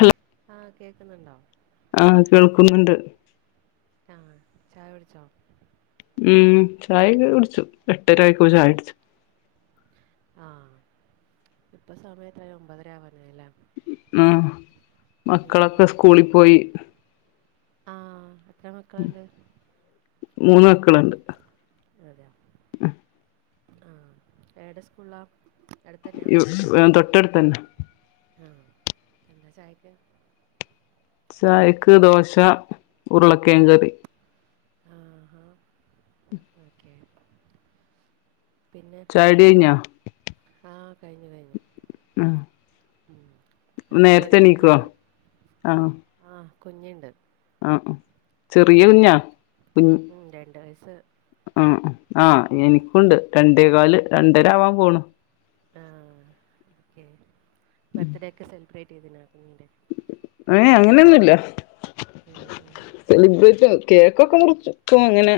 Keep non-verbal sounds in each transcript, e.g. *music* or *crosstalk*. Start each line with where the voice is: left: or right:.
left: Hello
right: ആ കേക്കുന്നുണ്ടോ
left: ആഹ് കേൾക്കുന്നുണ്ട്
right: ആഹ് ചായ കുടിച്ചോ
left: എട്ടരയ്പോ ചായുട്ച്ച്
right: ആഹ് ഇപ്പ സമയെത്രായി ഒമ്പതര ആവനായില്ലേ
left: മ്
right: ഉം
left: മക്കളൊക്കെ സ്കൂളിപോയി
right: *unintelligible*
left: മൂന്ന് മക്കളുണ്ട്
right: ആ ഏടെ സ്കൂളാ
left: *unintelligible* തൊട്ട *unintelligible* തന്ന
right: ആ എന്താ ചായക്ക്
left: ചായക്ക് ദോശ ഉരുളക്കേ കറി
right: ആഹാ ഓക്കെ *inaudible* പിന്നെ
left: ചായുടി കഴിഞ്ഞോ
right: ആഹ കഴിഞ്ഞു കഴിഞ്ഞു
left: ആഹ്
right: എനക്ക് ന്ക്കൊരു
left: നേരത്തെ എണീക്കുവോ
right: കുഞ്ഞുണ്ട് ആ കുഞ്ഞുണ്ട്
left: ആ ആ
right: ഉം
left: ചെറിയ കുഞ്ഞാ കുഞ്ഞ
right: ഉം രണ്ട് വയസ്സ്
left: ആ ആഹ
right: ഉം
left: എനിക്കുണ്ട് രണ്ട് *unintelligible* കാല് രണ്ടര ആവാൻ പോണ്
right: ആ ഓക്കെ ബർത്ത് ഡേക്ക് സലിബ്രേറ്റ് *unintelligible*
left: ഏ അങ്ങനെയൊന്നുമില്ല
right: മ് മ്
left: കേക്കക്ക മുർച്ചു *unintelligible* അങ്ങനെ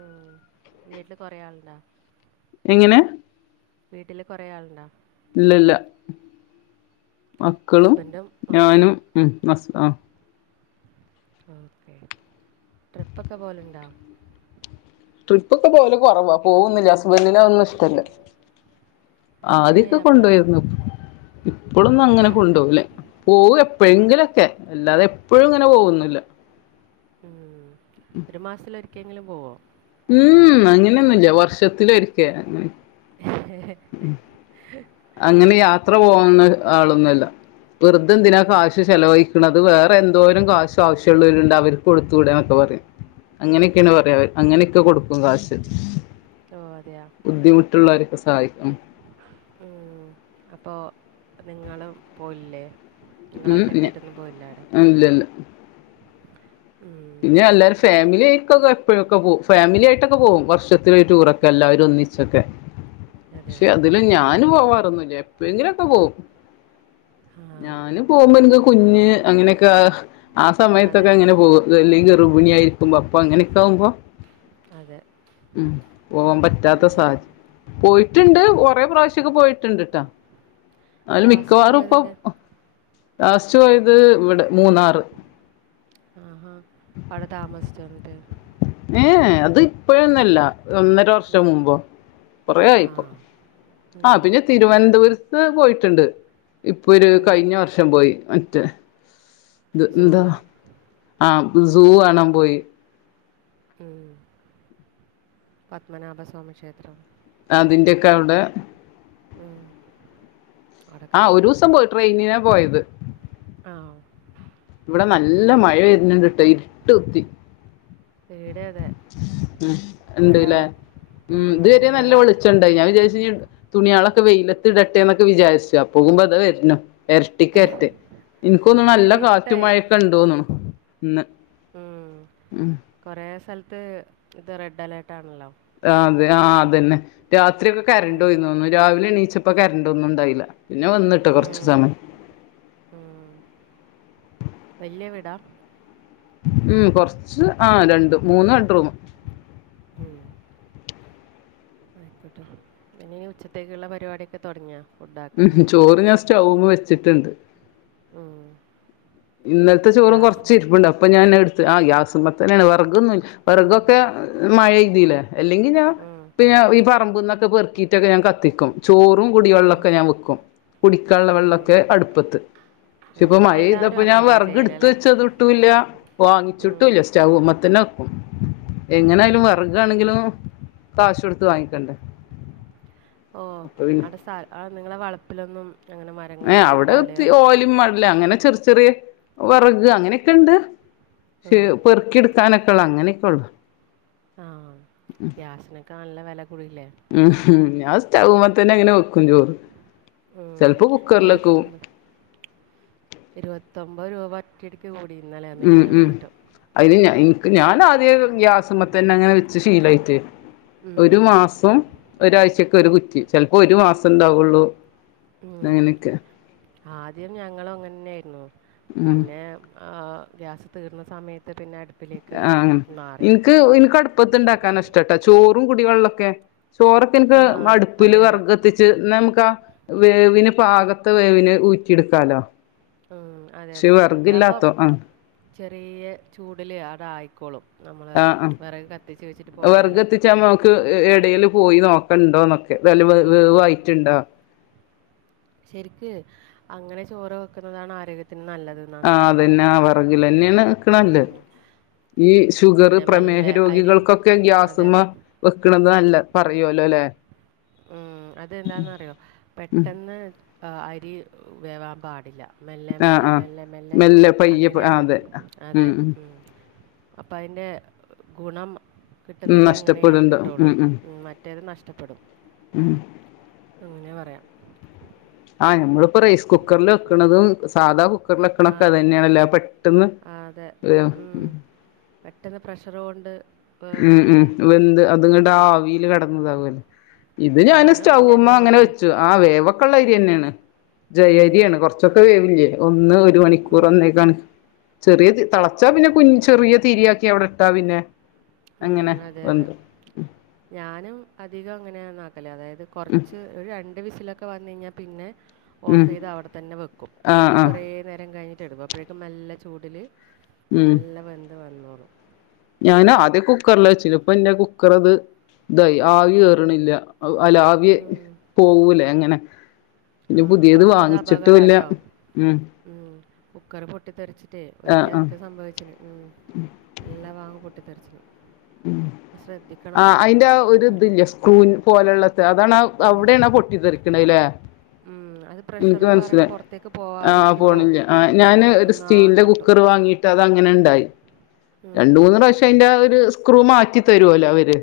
right: ഉം വീട്ടില് കൊറെേ ആളുണ്ടാ
left: എങ്ങനെ
right: വീട്ടില് കൊറെേ ആളുണ്ടാ
left: ഇല്ല ഇല്ല *inaudible* മക്കളും
right: ഹസ്ബൻഡും
left: ഞാനും
right: മക്കളും
left: *unintelligible*
right: ഓക്കേ ട്രിപ്പൊക്കെ പോലെുണ്ടോ
left: ട്രിപ്പ് ഒക്കെ പോലെ കുറവാ പോകു *unintelligible* *unintelligible* ഒന്നും ഇഷ്ടല്ല
right: ഏ
left: ആദ്യൊക്കെ
right: അപ്പൊ അത്
left: കൊണ്ടുപോയിരുന്നു ഇപ്പഴൊന്നും
right: അതെയ
left: അങ്ങനെ കൊണ്ടുപോവലേ പോക
right: മ
left: എപ്പോഴെങ്കിലൊക്കെ അല്ലാതെ എപ്പോഴും ഇങ്ങനെ പോകുന്നില്ല
right: മ് ഒരു മാസൽ ഒരിക്കെങ്കിലും പോവോ
left: മ് അങ്ങനെയൊന്നുല്ല വർഷത്തിലരിക്ക *unintelligible*
right: *unintelligible*
left: അങ്ങനെ യാത്ര പോകുന്ന ആളൊന്നുല്ല വെറതെന്തിനാ
right: അതെയോ
left: കാശ് ചെലവഴിക്കണുന്നത് *unintelligible* എന്തോരം കാശോ ആവശ്യമുള്ളവലണ്ട് അവർക്ക് കൊടുത്ത്കൂടന്നൊക്കെ പറയും അങ്ങനെയൊക്കെയാണ് പറയാ അങ്ങനെയൊക്കെ കൊടുക്കും കാശ്
right: ഓ അതെയോ
left: ബുദ്ധിമുട്ടുള്ളവരൊക്കെ സഹായിക്കും
right: ഉം അപ്പൊ നിങ്ങളും പോ ല്ലേ
left: ഉം ല ഇല്ലല്ല
right: ഉം
left: പിന്നെ എല്ലാരും ഫാമിലി *unintelligible* എപ്പോഴൊക്കെ പോവും ഫാമിലി ആയിട്ടൊക്കെ പോകവും വർഷത്തി ഒരു ടൂറൊക്കെ എല്ലാവരും ഒന്നിച്ചൊക്കെ പക്ഷെ
right: അതെയാ
left: അതില് ഞാന്ും പോവാ *unintelligible* എപ്പോയെങ്കിലുംകെ പോവും
right: ആ
left: ഞാന് പോകുമ്പോ എക്ക് കുഞ്ഞ് അങ്ങനെയൊക്കെ ആ
right: അതെ
left: സമയത്തൊക്കെ
right: അതെ
left: അങ്ങനെ പോവുക *unintelligible* ഗർവിണി യായിരിക്കുമ്പോ പ്പാ എ അങ്ങനക്കാവുമ്പോ
right: അതെ
left: ഉ പോവാൻ പറ്റാത്ത
right: ഉം
left: *unintelligible* പോയി ഇട്ടുണ്ട് ഒറെേ പ്രാവശ്യൊക്കെ പോയിട്ടുണ്ട് ട്ടാ അതില്
right: ലാസ്റ്റ്
left: മിക്കവാറും
right: പോയത്
left: ഇപ്പൊ
right: എവിടെ
left: ലാസ്റ്റ് പോയത് ഇവിടെ മൂന്നാറ്
right: ആ ആ ആടെ താമസിച്ചോ പോ
left: ഏഹ അത് ഇപ്പോഴൊന്നല്ല ഒന്നര
right: ഉം
left: വർഷം മുമ്പോ
right: ആ
left: കൊറയായിപ്പൊ ആ
right: ഉം
left: പിന്നെ തിരുവനന്ത ദൂരത്തു പോയിട്ടുണ്ട് ഇപ്പൊ ഒരു
right: ഉം
left: കഴിഞ്ഞ വർഷം പോയി റ്റ് ഇ എന്താ
right: സൂവിലോ
left: ആ സൂ കാണാൻ പോയി
right: ഉം പത്മനാഭസ്വാമി ക്ഷേത്രം
left: അതിന്റെയൊക്കെ അവിടെ
right: ഉ
left: ആ ഒരു ദിവസം പോയി ട്രെയിൻ പോയത്
right: ആ
left: ഇവിടെ നല്ല മഴ
right: ഓക്കെ
left: വരുന്നിടണ്ടുട്ടോ ഇരുട്ട് കുത്തി
right: ഇവിടെ അതെ
left: മ്
right: മഴ
left: ഇണ്ട്ല്ലേ മ്
right: ഉം,
left: ഇതുവരെ
right: മഴ
left: നല്ല വെളിച്ചുണ്ടായി ഞാൻ വിചാരിച്ച തുണിയളൊക്കെ വെയിലത്തിട ന്നൊക്കേ വിചാരിച്ചു അപ്പോകുമ്പ തേ വര്ന്നു എരട്ടിക്കരറ്റ് ൻക്കോന്ന്ണു നല്ല
right: ഇവിടെ
left: കാറ്റു
right: ഇരുട്ടായി
left: മഴയൊക്കേണ്ടോന്ന്ണു ഇന്ന്
right: ഉം,
left: ഉമ്
right: കുറേ സ്ഥലത്ത് ഇത് റെഡ് അലേർട്ട് ആണല്ലോ
left: ആഹ് അതെ ആഹ് അതന്നെ രാത് ക്കെ കരണ്ട്
right: ഉം,
left: പോയീന്ന് തോന്നുന്നു രാവിലെണീച്ച് ഇപ്പ കരണ്ട് ഒന്നും ഉണ്ടായില്ല പിന്നെ വന്നിട്ട് കൊറച്ച്
right: ഉം,
left: സമയം
right: ഉം. വലിയ വീടാ
left: ഉം കൊറച്ച് ആഹ് രണ്ട് മൂന്ന് ബെഡ്‌റൂം
right: ഉമ് ആയിക്കോട്ടെ ഇനി ഉച്ചത്തേക്കുള്ള പരിപാടിയൊക്കെ തൊടങ്ങിയാ
left: ഉമ് ഹം ചോറ് ഞാ സ്റ്റവു വ വച്ചിട്ടുണ്ട്
right: ഉമ്
left: ഇന്നലത്തെ ചോറും കൊറച്ച് ഇരിപ്പുണ്ട് അപ്പൊ ഞാൻ എടു ആ ഗ്യാസുമേ തനെയാണ് വർ കൊന്നു വറഗൊക്കെ മഴ ഇയ്തില്ലേ അല്ലെങ്കിൽ ഞാൻ പിന്നെ ഈ പറമ്പിൽന്നൊക്കെ പെറുക്കിട്ടൊക്കെ ഞാൻ കത്തിക്കും ചോറും കുടിവെളൊക്കെ ഞാൻ വെക്കും കുടിക്കാനുള്ള വെള്ളമൊക്കെ അടുപ്പത്ത് പക്ഷെ ഇപ്പൊ മഴ
right: എല്ലാവരും
left: പെയ്തപ്പൊ ഞാ
right: അങ്ങനെ
left: വെർഗ എടുത്ത്
right: ചെയ്യലല്ലേ
left: വെച്ചത് ഇട്ടൂല്ല
right: ഉം,
left: വാങ്ങിച്ചിട്ടൂല്ല സ്റ്റവ് മ പത്തനക്കും എങ്ങനെ അയാ ലും
right: ഉം.
left: വെറുക് ആണെങ്കിലും കാശ് കൊടുത്ത് വാങ്ങിക്കണ്ടേ
right: ഓ
left: അപ്പൊ
right: അടെസ അ നിങ്ങളെ വളപ്പിലൊന്നും അങ്ങനെ
left: ങേ
right: മരങ്ങളോ
left: അവിടെ ഒത്തി
right: ഓലയോ
left: ഓലി മള് ല്ല അങ്ങനെ ചെറ് ചെറിയ വെറക് അങ്ങനെക്കെ ഇണ്ട് ശ്
right: ഉം
left: പെറുക്കിടുക്കാനൊക്കെ അങ്ങനെക്കെ ഉള്ളോ
right: ആഹ് ഗ്യാസിനൊകെ നല്ല വേല
left: മ്‌ ഹ് അത് സ ചൗ മത്തനെ നിങ്ങനെ
right: ഉമ്
left: കുക്കറിലൊക്കെവും
right: ഇരുപത്തൊന്ന് ഇരുപത്തൊൻമ്പത് രൂപ കിടക്ക കൂടി ഇന്നലെയോ
left: ഉമ്
right: മിനിഞ്ഞാന്നോ
left: ഉമ്
right: മറ്റോ
left: അതിന് ഞാൻ എനിക്ക് ഞാനാദ്യ ഗ്യാസമത്തന്നെ അങ്ങനെ വെച്ച് ശീലയിട്ട്
right: ഉം
left: ഒരു മാസം ഒരാഴ്ച ഒരു കുറ്റി ചിലപ്പോ ഒരു മാസം ഉണ്ടാവുള്ളൂ.
right: ഉം,
left: അങ്ങനെയൊക്കെ
right: ആദ്യം ഞങ്ങളും അങ്ങനന്നെയായിരുന്നു,
left: ഉം
right: പിന്നെ ആ, ഗ്യാസ് തീർന്ന സമയ
left: ആ എനിക്ക്, എനിക്ക് അടുപ്പത്ത് ഉണ്ടാക്കാന ഇഷ്ടാട്ടാ ചോറും കുടിവെള്ള ക്കെ ചോറൊക്കെ എനിക്ക്
right: ആഹ്
left: അടുപ്പില്
right: അതെ അതെ
left: വിറക് കത്തിച്ച്, നമുക്ക് ആ വേവിന് പാക അത് വേവിന് ഊറ്റിയെടുക്കാലോ
right: അതെ അതെ അതാവുമ്പം
left: ആഹ്
right: ചെറിയ ചൂടിലെ അത് ആയിക്കോളും
left: ആ, ആ വിറക്
right: പോയാലും
left: കത്തിച്ചാ നമുക്ക് എടേലും പോയി നോക്കണ്ടോ വെലവ്
right: ഉം
left: വേവായിട്ടുണ്ടാ
right: ശരിക്ക് അങ്ങനെ ചോറ് വെക്കുന്നതാണ് ആരോഗ്യത്തി
left: ആ അതന്നെ, ആ വിറകിൽ തന്നെയാണ് വെക്കണ നല്ലേ.
right: ഉം
left: ഈ ഷുഗർ
right: പിന്നെ
left: പ്രമേഹ
right: മെല്ലെ അരി
left: രോഗികൾക്കൊക്കെ ഗ്യാസ്
right: അതെ അതെ
left: മ്മെ വെക്കണതാല്ല പറയുവല്ലോ അല്ലെ
right: ഉം, അതെന്താന്നറിയോ?
left: ഉം
right: പെട്ടെന്ന് അരി വേവാൻ പാടില്ല മെല്ലെ
left: ആഹ്
right: മെല്ലെ
left: ആഹ്
right: മെല്ലെ മെല്ലെ
left: പയ്യെ
right: അങ്ങനെയാ
left: ആഹ്
right: പോലും,
left: അതെ
right: അതെ ഉം അപ്പൊ അതിന്റെ ഗുണം
left: ഉം
right: കിട്ടുന്നത് ഇങ്ങനെ
left: നഷ്ടപ്പെട്ണ്ട് ഉം
right: കിട്ടുള്ളൂ,
left: ഉം
right: മറ്റേത് നഷ്ടപ്പെടും
left: ഉം
right: അങ്ങനെ പറയാം
left: നമ്മളിപ്പോ റൈസ് കുക്കറിൽ വെക്കണതും സാധാ കുക്ക് വെക്കണൊക്കെ അത് തന്നെണല്ലോ, പെട്ടെന്ന്
right: ആ അതെ ഉം, പെട്ടെന്ന് പ്രഷർ കൊണ്ട്
left: ഉം, ഉം
right: വേവുന്നല്ലേ
left: വെന്ത്, അതങ്ങട്ട്
right: ഉം
left: ആവിലെ കിടന്ന് വേവൂവല്ലെ ഇത് ഞാന്
right: ഞാനും
left: സ്റ്റൗവ്വുമ്മേ
right: അധികം
left: അങ്ങനെ
right: വെക്കല്.
left: വെച്ചു, ആ വേവ കൊള്ളം അരി തന്നെയാണ് ജയ
right: ഉം.
left: അരിയാണ് കുറച്ചൊക്കെ വേവി ഒന്ന് വെ ഒരു മണിക്കൂർ
right: ഉം.
left: ഒന്നേകാൽ ചെറിയ, തിളച്ചാ പിന്നെ കു ചെറിയ തിരിയാക്കി അവിടെ ഇട്ടാ പിന്നെ അങ്ങനെ
right: ഉം. അതെ, അതെ.
left: വെന്തു
right: ഞാനും അധികം അങ്ങനെയാ ആ നാട് *unintelligible* അതായത്
left: ഉം
right: കുറച്ച് ഒരു രണ്ട് വിസിലൊക്കെ വന്ന് കഴിഞ്ഞാ പിന്നെ ഓഫ്
left: ഉം
right: ചെയ്ത് അവിടെ തന്നെ വെക്കും അപ്പ
left: ആഹ്
right: എന്നിട്ട്
left: ആഹ്
right: കുറെേ നേരം കഴിഞ്ഞ് ട്ടിടും അപ്പോഴേക്കും നല്ല ചൂടില്
left: ഉം
right: നല്ല വെന്ത് വ ന്നോളും
left: ഞാൻ ആദ്യം കുക്കറില് വച്ചിന് ഇപ്പ എൻ്റെ കുക്കർ അത് ഇതായി ആവി കേറ്ണില്ല. അതില് ആവി
right: ഉം.
left: പോവൂലേ അങ്ങനെ
right: ആ
left: ഇനി പുതിയത്
right: പക്ഷെ അത്
left: വാങ്ങിച്ചിട്ടൂല്ല ഉം.
right: കുക്കർ പൊട്ടിത്തെരിച്ച് റ്റ് ഒരിക്ക
left: ആഹ് ആഹ്
right: അതൊക്കെ സംഭവിച്ചന് ഉം എല്ലാ വാങ്ങ പൊട്ടി തെറിച്ച്
left: ഉം ആഹ് അതിന്റെ ഒരു
right: കുക്കറില്.
left: ഇതില്ലേ സ്ക്രൂ പോലുള്ളത് താ അതാണ
right: ഉം.
left: അവിടെണ് പൊട്ടിത്തെറിക്കണല്ലേ
right: ഉം. അത് പ്രഷർ
left: എനിക്ക്
right: കാരണം
left: മനസ്സിലായി
right: പുറത്തേക്ക്
left: ആഹ്
right: പോവാതിരിക്കുമ്പോ
left: പോണില്ല ആഹ് ഞാൻ ഒരു
right: ഒന്നാകെ
left: സ്റ്റീലിന്റെ
right: പൊട്ടും.
left: കുക്കർ വാങ്ങീട്ട് അത് അങ്ങനെ ഉണ്ടായി.
right: ഉം.
left: രണ്ട് മൂന്ന് പ്രാവശ്യം അതിൻ്റെ ഒരു സ് സ്ക്രൂ മാറ്റി തരുവല്ലോ അവര്.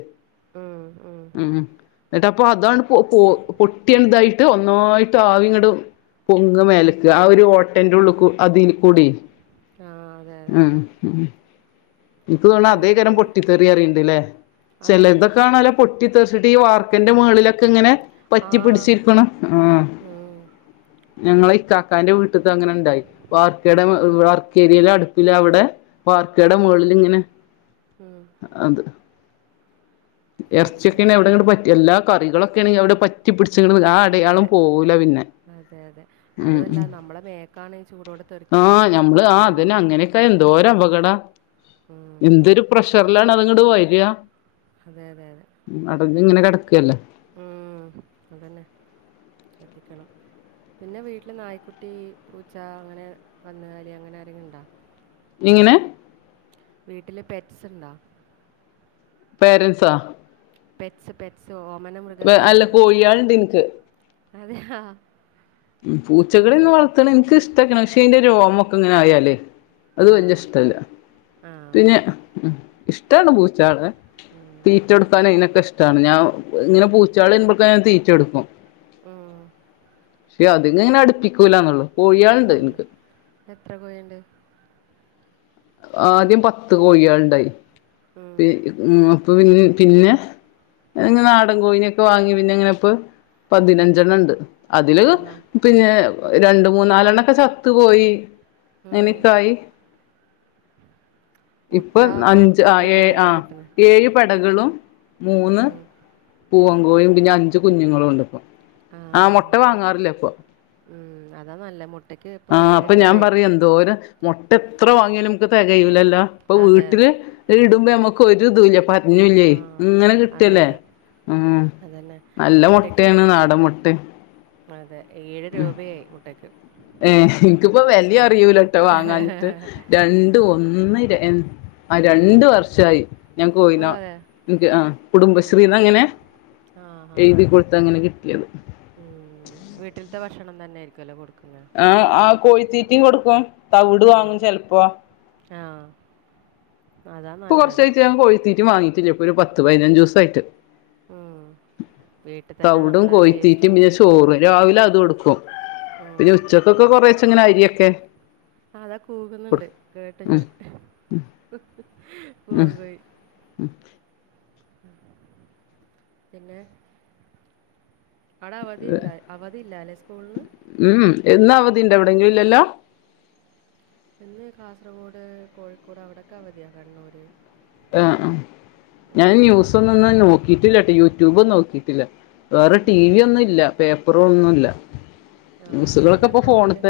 right: ഉം ഉം.
left: എന്നിട്ട് അപ്പൊ അതാ പൊട്ടിയണ ഇതായിട്ട് ഒന്നായിട്ട് ആവിങ്ങട് പൊങ്ങ മേലക്ക് ആ ഒരു ഓട്ടന്റെ ഉള്ളിൽ അതിൽ കൂടി
right: ആ അതെ അതെ.
left: ഉം ഉം. എനിക്ക് തോണാ
right: വീട്ടില്
left: അതേക്കാരം
right: പിന്നെ
left: പൊട്ടിത്തെറി അറിയണ്ട്ല്ലേ
right: അതെ
left: ചില
right: അതെ.
left: ഇതൊക്കെ നല്ല പൊട്ടിത്തെറി വച്ചിട്ട് വാർക്കൻ്റെ മേളിലൊക്കെ ഇങ്ങനെ
right: ആ.
left: പറ്റിപിടിച്ചിരിക്കണ് ആഹ്.
right: ഉം.
left: ഞങ്ങളെ ഇക്കാക്കാന്റെ വീട്ട് ത്തഅങ്ങനെ വാർക്ക
right: ആ.
left: വാർക്കേരിയില അടു പിന്നെ അവിടെ
right: ആ.
left: വാർക്കേടേ മോളി ങ്ങനെ
right: ഉം.
left: അത്
right: ശ
left: ഇറച്ചിയൊക്കെ എവിടെങ്ങ
right: ശ്രദ്ധിക്കണം.
left: പറ്റ എല്ലാ കറിക ക്ക്ണങ്കി പറ്റി പിടി ച്ച്ക്ക്ണ് ആ അടയാളും പോകൂല പിന്നെ. ഉം
right: അതുമല്ല
left: ഉം
right: നമ്മടെ മേക്കാണ് ചൂടോടെ തെറിക്കുന്നെങ്കിലേ പൊള്ളല്
left: ഒരാപകടാ. എന്തൊരു പ്രഷർ *unintelligible* അതിങ്ങാട് വരിയാ.
right: അതെ അതെ അതെ.
left: അടഞ്ഞ് ഇങ്ങനെ കിട ക്കല്ലേ.
right: എത്തിക്കണം പിന്നെ വീട്ടില് നായ്ക്കുട്ടി, പൂച്ച അങ്ങനെ കന്നുകാലി അങ്ങനെ ആരെങ്കിലും ഇണ്ടാ?
left: നിങ്ങ്നെ.
right: വീട്ടില് പെറ്റ്സ് ഇണ്ടാ.
left: പേരൻസാ.
right: Pets pets. ഓമന
left: വെ അല്ല
right: മൃഗങ്ങളില്ലേ
left: കോഴികളെണ്ട് ഇനിക്ക്.
right: അതെ ഹ.
left: പൂച്ചകളെന്നും വളർത്തണ എനിക്ക് ഇഷ് *unintelligible* രോമക്കെ ഇങ്ങനെ ആയാല്. അത്
right: ആ
left: വല്ല്യ ഇഷ്ടല്ല.
right: ആ
left: പിന്നെ ഉം ഇഷ്ടമാണ് പൂച്ചകളെ.
right: ഉം,
left: തീറ്റെടുക്കാനും അതിനൊക്കെഷ് *unintelligible* ഞാൻ ഇങ്ങനെ പൂച്ചകളെ *unintelligible* ഞാൻ തീറ്റൊടുക്കും.
right: ഉം
left: പക്ഷെ അതിനെങ്ങനെ അടുപ്പിക്കൂലന്നുള്ളു.
right: ഉം എത്ര കോഴിണ്ട്.
left: ആദ്യം പത്ത് കോഴികൾ ഇണ്ടായി.
right: ഉം,
left: *unintelligible* *unintelligible* പിന്നെ നാടൻ കോഴിനൊക്കെ വാങ്ങി. പിന്നെ ഇങ്ങനെ ഇപ്പ പതിനഞ്ചെണ്ണം ഉണ്ട്. അതില്
right: ആഹാ
left: പിന്നെ. രണ്ടും. മൂന്നാലെണ്ണൊക്കെ ചത്തു പോയി
right: ഉം.
left: അങ്ങനെക്കായി. ഇപ്പൊ
right: മുട്ട അപ്പം
left: അഞ്ച് ആ
right: വീട്ടിൽ
left: ഏ
right: നിന്ന്
left: ആ
right: തന്നെ കിട്ടുന്നു
left: ഏഴ് പെ *unintelligible* മൂന്ന്.
right: ഉം,
left: പൂവൻ കോഴിയും, പിന്നെ അഞ്ചു കുഞ്ഞുങ്ങളും ഉണ്ട് ഇപ്പൊ. ആ
right: ആഹ്
left: മുട്ട
right: ആഹ്
left: വാങ്ങാറില്ല ഇപ്പൊ
right: ഉം അതാ നല്ല മുട്ടക്ക് ഇപ്പൊ
left: ആഹ്
right: ഏഴ്
left: ഞാൻ
right: രൂപയായി.
left: പറയും എന്തോരം മുട്ട ഇപ്പ് എത്ര വാങ്ങിയാലുംനമുക്ക് തികയുല്ലല്ലോ അപ്പൊ
right: അതെ
left: വീട്ടില്
right: അതെ
left: ഇടും. *unintelligible* ഞമ്മക്ക് ഒരു ഇതൂല്ല പ
right: ആ
left: ഇലിൽല്ലേയ് ഇങ്ങനെ
right: അതെ
left: കിട്ടല്ലേ
right: അതെ
left: ഉം
right: അതന്നെ
left: നല്ല
right: മുട്ടയ്ക്ക്
left: മൊട്ടേണ് നാടമ്മൊട്ട
right: അതെ ഏഴ്
left: ഉം
right: രൂപയായി മുട്ടയ്ക്ക്
left: ഏ നിക്കിപ്പോ വെല്ലി
right: ആ
left: അറിയൂലട്ടോ വാങ്ങാഞ്ഞിട്ട് രണ്ട് ഒന്ന് എ ആ രണ്ട് വർഷായി ഞാൻ
right: ഓ
left: കോയിന
right: അതെ
left: ണ്ട് ആ
right: ഉം,
left: കുടുംബശ്രീന്ന് അങ്ങനെ
right: ആ ആ
left: എഴുതി കൊടുത്ത് അങ്ങനെ കിട്ടിയത്
right: ഉം വീട്ടിൻത്തെ ഭക്ഷണം തന്നെയ്ര്ക്കു അല്ലെ കൊടുക്ക്
left: ആ ആ കോഴിത്തീറ്റിം കൊടുക്കും തവ്ട് വാങ്ങും ചെൽപ്പൊ
right: ആ
left: പ്പൊ കൊർച്ചായ്റ്റ് ഞാൻ കൊഴിത്തീറ്റി വാങ്ങീക്കിലും ഒരു പത്ത് പയ്നഞ്ചൂസയ്ട്ട്
right: ഉം. വീട്ടിൽ തന്നെ
left: തവ്ടും
right: നമ്മളെ
left: കോഴിത്തീറ്റിം
right: വേസ്റ്റും
left: പിന്നെ ചോറു
right: അതൊക്കെയില്ലേ.
left: രാവിലെ അത് ഒടുക്കും
right: ഉം.
left: പിന്നെ ഉച്ചക്കൊക്കെ കൊറേച്ചങ്ങനെ അരിയൊ ക്കെ
right: അതാ കൂകുന്നുണ്ട് കേട്ടു ഞാൻ
left: ഉം
right: പൂവങ്കോയി പിന്നെ അവടെ അവധിണ്ടയ് അവധി ല്ലാല്ലെ സ്കൂൾന്
left: ധിണ്ടവ്‌ടെ ഞില്ലല്ലോ
right: പിന്നെ കാസറ്ഓഡ് കോഴിക്കോട് അവിടൊക്കവധിയ കണ്ണൂര്
left: ആ അ
right: ഉം
left: ഞാൻ
right: മലബാർ
left: ന്യൂസ് ഒന്നുങ്ങനെ
right: സൈഡില്.
left: നോക്കീട്ടില്ലട്ടൊ യൂട്യൂബ് നോ കിട്ടില്ല വേറെ ടി വി
right: ഉം.
left: ഒന്നുല്ല പേ പ്പുറൊന്നുല്ല
right: ആ ഇപ്പാ എല്ലാം ഫോണില്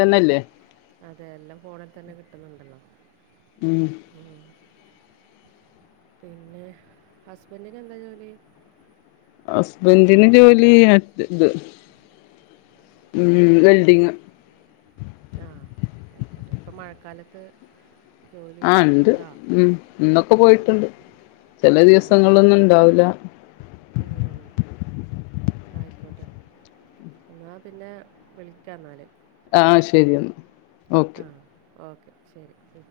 right: അതെ എല്ലാം ഫോണിൽ തന്നെ കിട്ടുന്നുണ്ടല്ലൊ
left: ഉം
right: ഉം പിന്നെ ഹസ്ബെൻ്റിന് എന്താ ജോലി
left: ഹസ്ബൻ്റിന് ജോലി ആത്ണ്ട് ഉം വെൽഡിങ്ങ്
right: ആ അയ്ക്കോട്ടെ പ്പ മഴക്കാലത്ത് ജോലി
left: ആ ണ്ട്
right: ഉണ്ടോ
left: ഉം ഇന്നൊക്കെ
right: ഉം,
left: പോയിട്ടുണ്ട് ചെല
right: അതെയോ
left: ദിവസങ്ങളൊന്നുണ്ടാവൂല
right: ന്നാ പിന്നെ വിളിക്കാ ന്നാല്
left: ആ ശരി എനാ
right: ആ ഓക്കെ ശരി ഉം